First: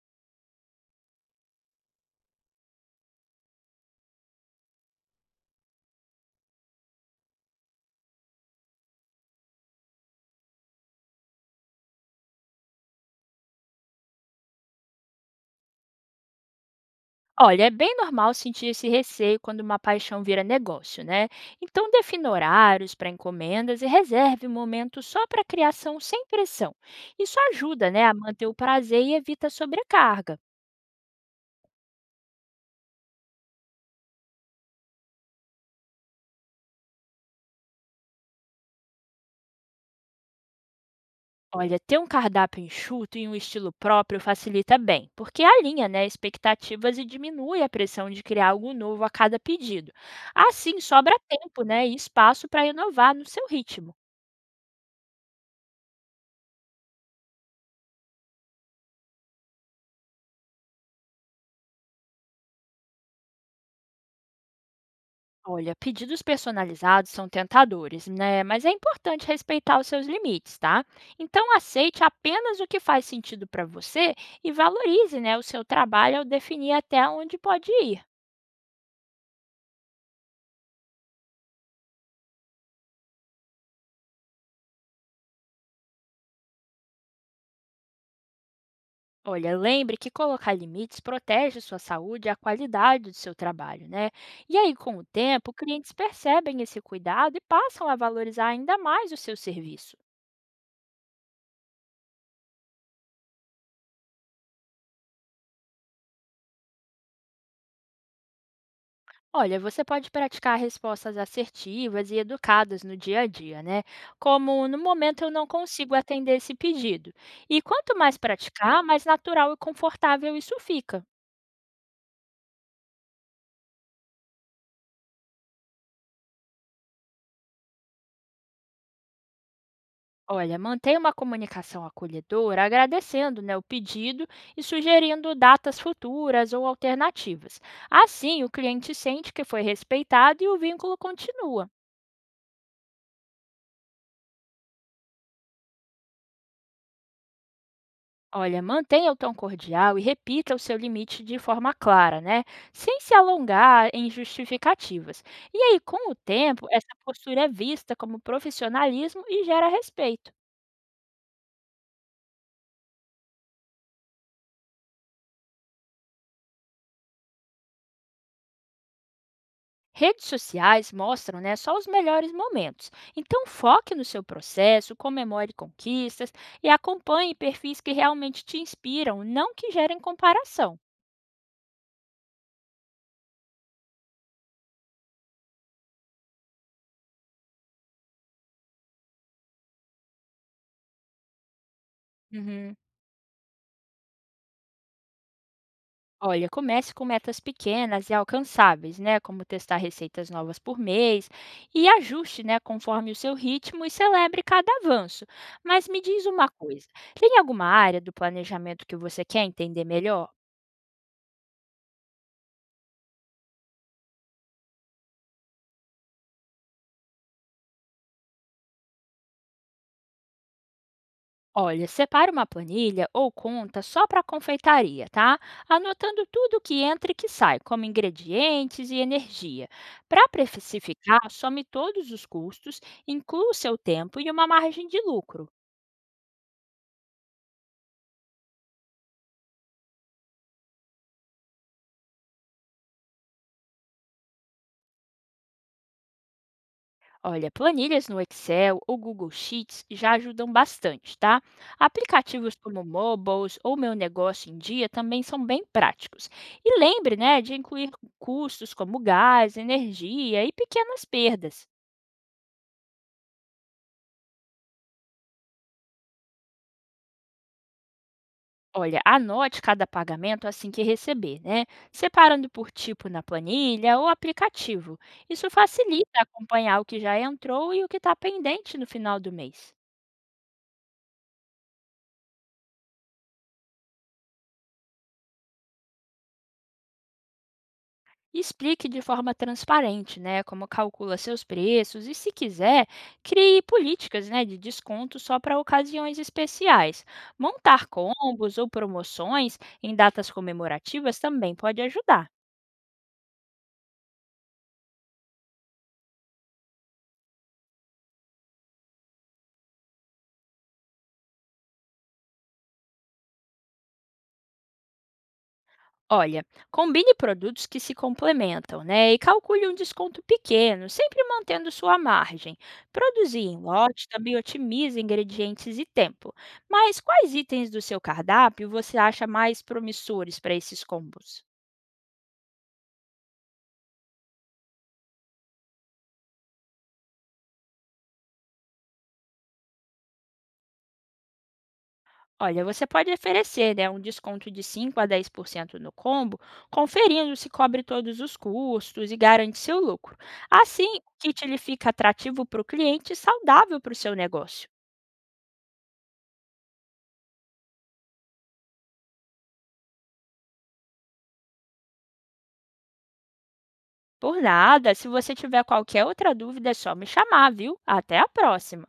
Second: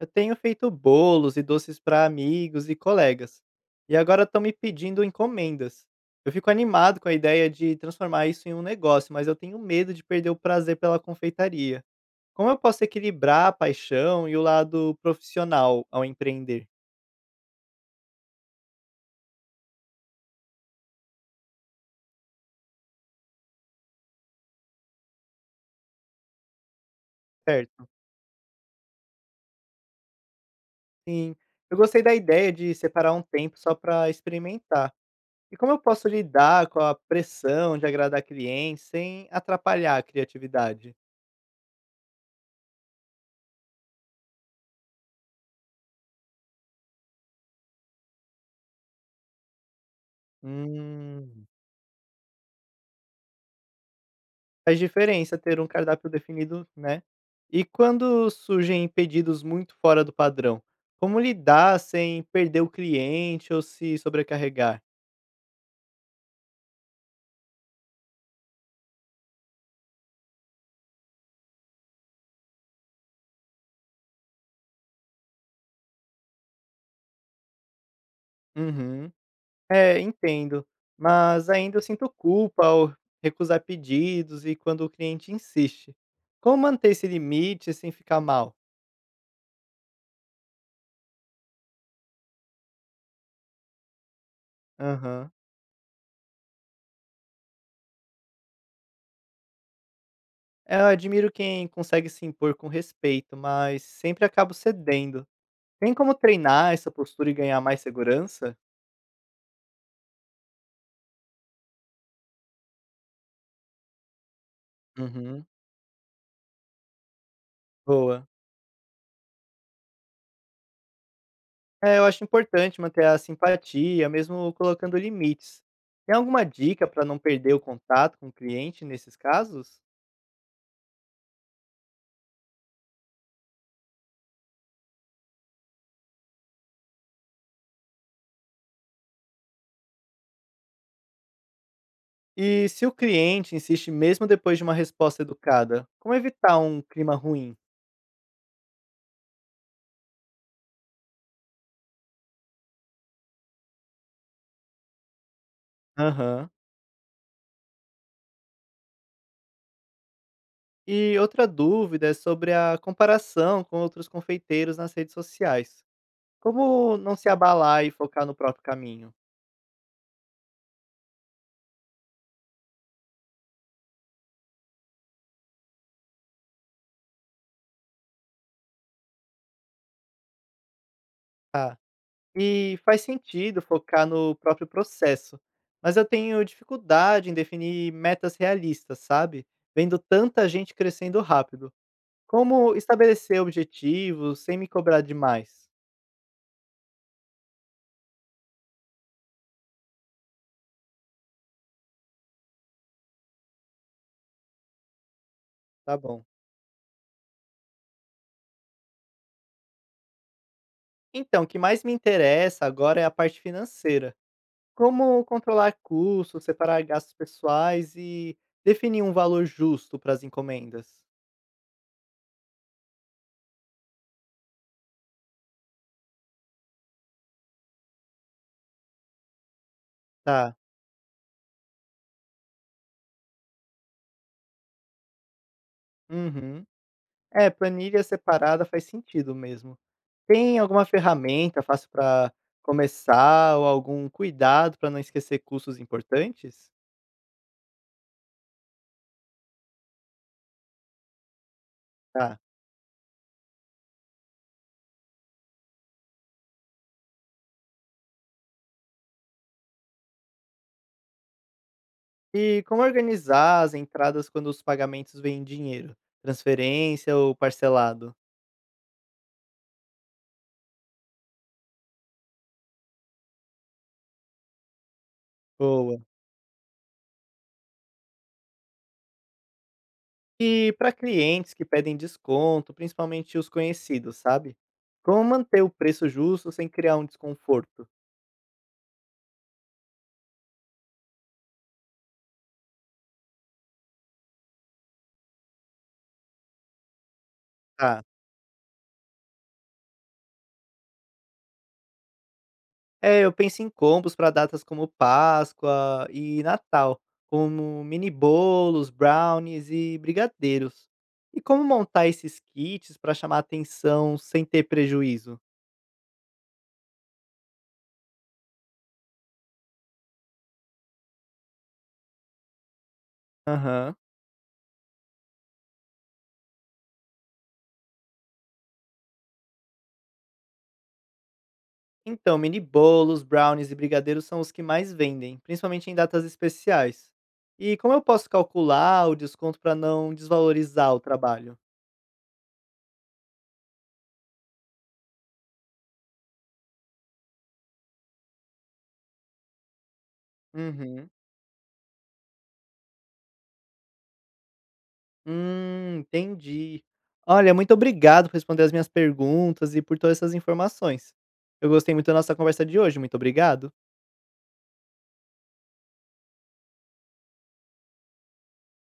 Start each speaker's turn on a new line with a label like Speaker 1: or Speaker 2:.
Speaker 1: Eu tenho feito bolos e doces para amigos e colegas. E agora estão me pedindo encomendas. Eu fico animado com a ideia de transformar isso em um negócio, mas eu tenho medo de perder o prazer pela confeitaria. Como eu posso equilibrar a paixão e o lado profissional ao empreender?
Speaker 2: Olha, é bem normal sentir esse receio quando uma paixão vira negócio, né? Então, defina horários para encomendas e reserve um momento só para criação sem pressão. Isso
Speaker 1: Certo.
Speaker 2: ajuda, né, a manter o prazer e evita a sobrecarga.
Speaker 1: Sim, eu gostei da ideia de separar um tempo só para experimentar. E como eu posso lidar com a pressão de agradar clientes sem atrapalhar a criatividade?
Speaker 2: Olha, ter um cardápio enxuto e um estilo próprio facilita bem, porque alinha, né, expectativas e diminui a pressão de criar algo novo a cada pedido. Assim, sobra
Speaker 1: Hum.
Speaker 2: tempo, né, e espaço para inovar no seu ritmo.
Speaker 1: Faz diferença ter um cardápio definido, né. E quando surgem pedidos muito fora do padrão, como lidar sem perder o cliente ou se sobrecarregar?
Speaker 2: Olha, pedidos personalizados são tentadores, né? Mas é importante respeitar os seus limites, tá? Então aceite apenas o que faz sentido para você e valorize, né, o seu trabalho ao definir até onde pode ir.
Speaker 1: Uhum. É, entendo. Mas ainda eu sinto culpa ao recusar pedidos e quando o cliente insiste. Como manter esse limite sem ficar mal?
Speaker 2: Olha, lembre que colocar limites protege sua saúde e a qualidade do seu trabalho, né? E aí, com o
Speaker 1: Aham.
Speaker 2: tempo, clientes percebem esse cuidado e passam a valorizar ainda mais o seu serviço.
Speaker 1: É, eu admiro quem consegue se impor com respeito, mas sempre acabo cedendo. Tem como treinar essa postura e ganhar mais segurança?
Speaker 2: Olha, você pode praticar respostas assertivas e educadas no dia a dia, né? Como no momento eu não
Speaker 1: Uhum.
Speaker 2: consigo atender esse pedido. E quanto mais
Speaker 1: Boa.
Speaker 2: praticar, mais natural e confortável isso fica.
Speaker 1: É, eu acho importante manter a simpatia, mesmo colocando limites. Tem alguma dica para não perder o contato com o cliente nesses casos?
Speaker 2: Olha, mantenha uma comunicação acolhedora, agradecendo né, o pedido e sugerindo datas futuras ou alternativas. Assim, o cliente sente que foi respeitado e o vínculo continua.
Speaker 1: E se o cliente insiste mesmo depois de uma resposta educada, como evitar um clima ruim?
Speaker 2: Olha, mantenha o tom cordial e repita o seu limite de forma clara, né? Sem se alongar em justificativas. E aí, com o
Speaker 1: Aham.
Speaker 2: tempo, essa postura é vista como profissionalismo e gera respeito.
Speaker 1: E outra dúvida é sobre a comparação com outros confeiteiros nas redes sociais. Como não se abalar e focar no próprio caminho?
Speaker 2: Redes sociais mostram, né, só os melhores momentos. Então, foque no seu processo, comemore conquistas e acompanhe perfis que realmente te inspiram, não que gerem comparação.
Speaker 1: Tá. E faz sentido focar no próprio processo, mas eu tenho dificuldade em definir metas realistas, sabe? Vendo tanta gente crescendo rápido. Como
Speaker 2: Uhum.
Speaker 1: estabelecer objetivos sem me cobrar demais?
Speaker 2: Olha, comece com metas pequenas e alcançáveis, né? Como testar receitas novas por mês e ajuste, né, conforme o seu ritmo e celebre cada avanço. Mas
Speaker 1: Tá
Speaker 2: me diz
Speaker 1: bom.
Speaker 2: uma coisa, tem alguma área do planejamento que você quer entender melhor?
Speaker 1: Então, o que mais me interessa agora é a parte financeira. Como controlar custos, separar gastos pessoais e definir um valor justo para as encomendas?
Speaker 2: Olha, separe uma planilha ou conta só para confeitaria, tá? Anotando tudo que entra e que sai, como ingredientes e energia. Para
Speaker 1: Tá.
Speaker 2: precificar, some todos os custos, inclua o seu tempo e uma margem de lucro.
Speaker 1: Uhum. É, planilha separada faz sentido mesmo. Tem alguma ferramenta fácil para começar ou algum cuidado para não esquecer custos importantes?
Speaker 2: Olha, planilhas no Excel ou Google Sheets já ajudam bastante, tá?
Speaker 1: Tá.
Speaker 2: Aplicativos como Mobiles ou Meu Negócio em Dia também são bem práticos. E lembre, né, de incluir custos como gás, energia e pequenas perdas.
Speaker 1: E como organizar as entradas quando os pagamentos vêm em dinheiro? Transferência ou parcelado?
Speaker 2: Olha, anote cada pagamento assim que receber, né? Separando por tipo na planilha ou aplicativo. Isso
Speaker 1: Boa.
Speaker 2: facilita acompanhar o que já entrou e o que está pendente no final do mês.
Speaker 1: E para clientes que pedem desconto, principalmente os conhecidos, sabe? Como manter o preço justo sem criar um desconforto?
Speaker 2: E explique de forma transparente, né, como calcula seus preços e, se quiser, crie políticas, né, de desconto só para ocasiões especiais. Montar
Speaker 1: Tá.
Speaker 2: combos ou promoções em datas comemorativas também pode ajudar.
Speaker 1: É, eu penso em combos para datas como Páscoa e Natal, como mini bolos, brownies e brigadeiros. E como montar esses kits para chamar atenção sem ter prejuízo?
Speaker 2: Olha, combine produtos que se complementam, né? E calcule um desconto pequeno, sempre mantendo sua margem. Produzir em
Speaker 1: Aham.
Speaker 2: lote também otimiza ingredientes e tempo. Mas quais itens do seu cardápio você acha mais promissores para esses combos?
Speaker 1: Então, mini bolos, brownies e brigadeiros são os que mais vendem, principalmente em datas especiais. E como eu posso calcular o desconto para não desvalorizar o trabalho?
Speaker 2: Olha, você pode oferecer, né, um desconto de 5 a 10% no combo, conferindo se cobre todos os custos e garante seu lucro. Assim, o
Speaker 1: Uhum.
Speaker 2: kit ele fica atrativo para o cliente e saudável para o seu negócio.
Speaker 1: Entendi. Olha, muito obrigado por responder as minhas perguntas e por todas essas informações. Eu gostei muito da nossa conversa de hoje, muito obrigado.
Speaker 2: Por nada, se você tiver qualquer outra dúvida, é só me chamar, viu? Até a próxima!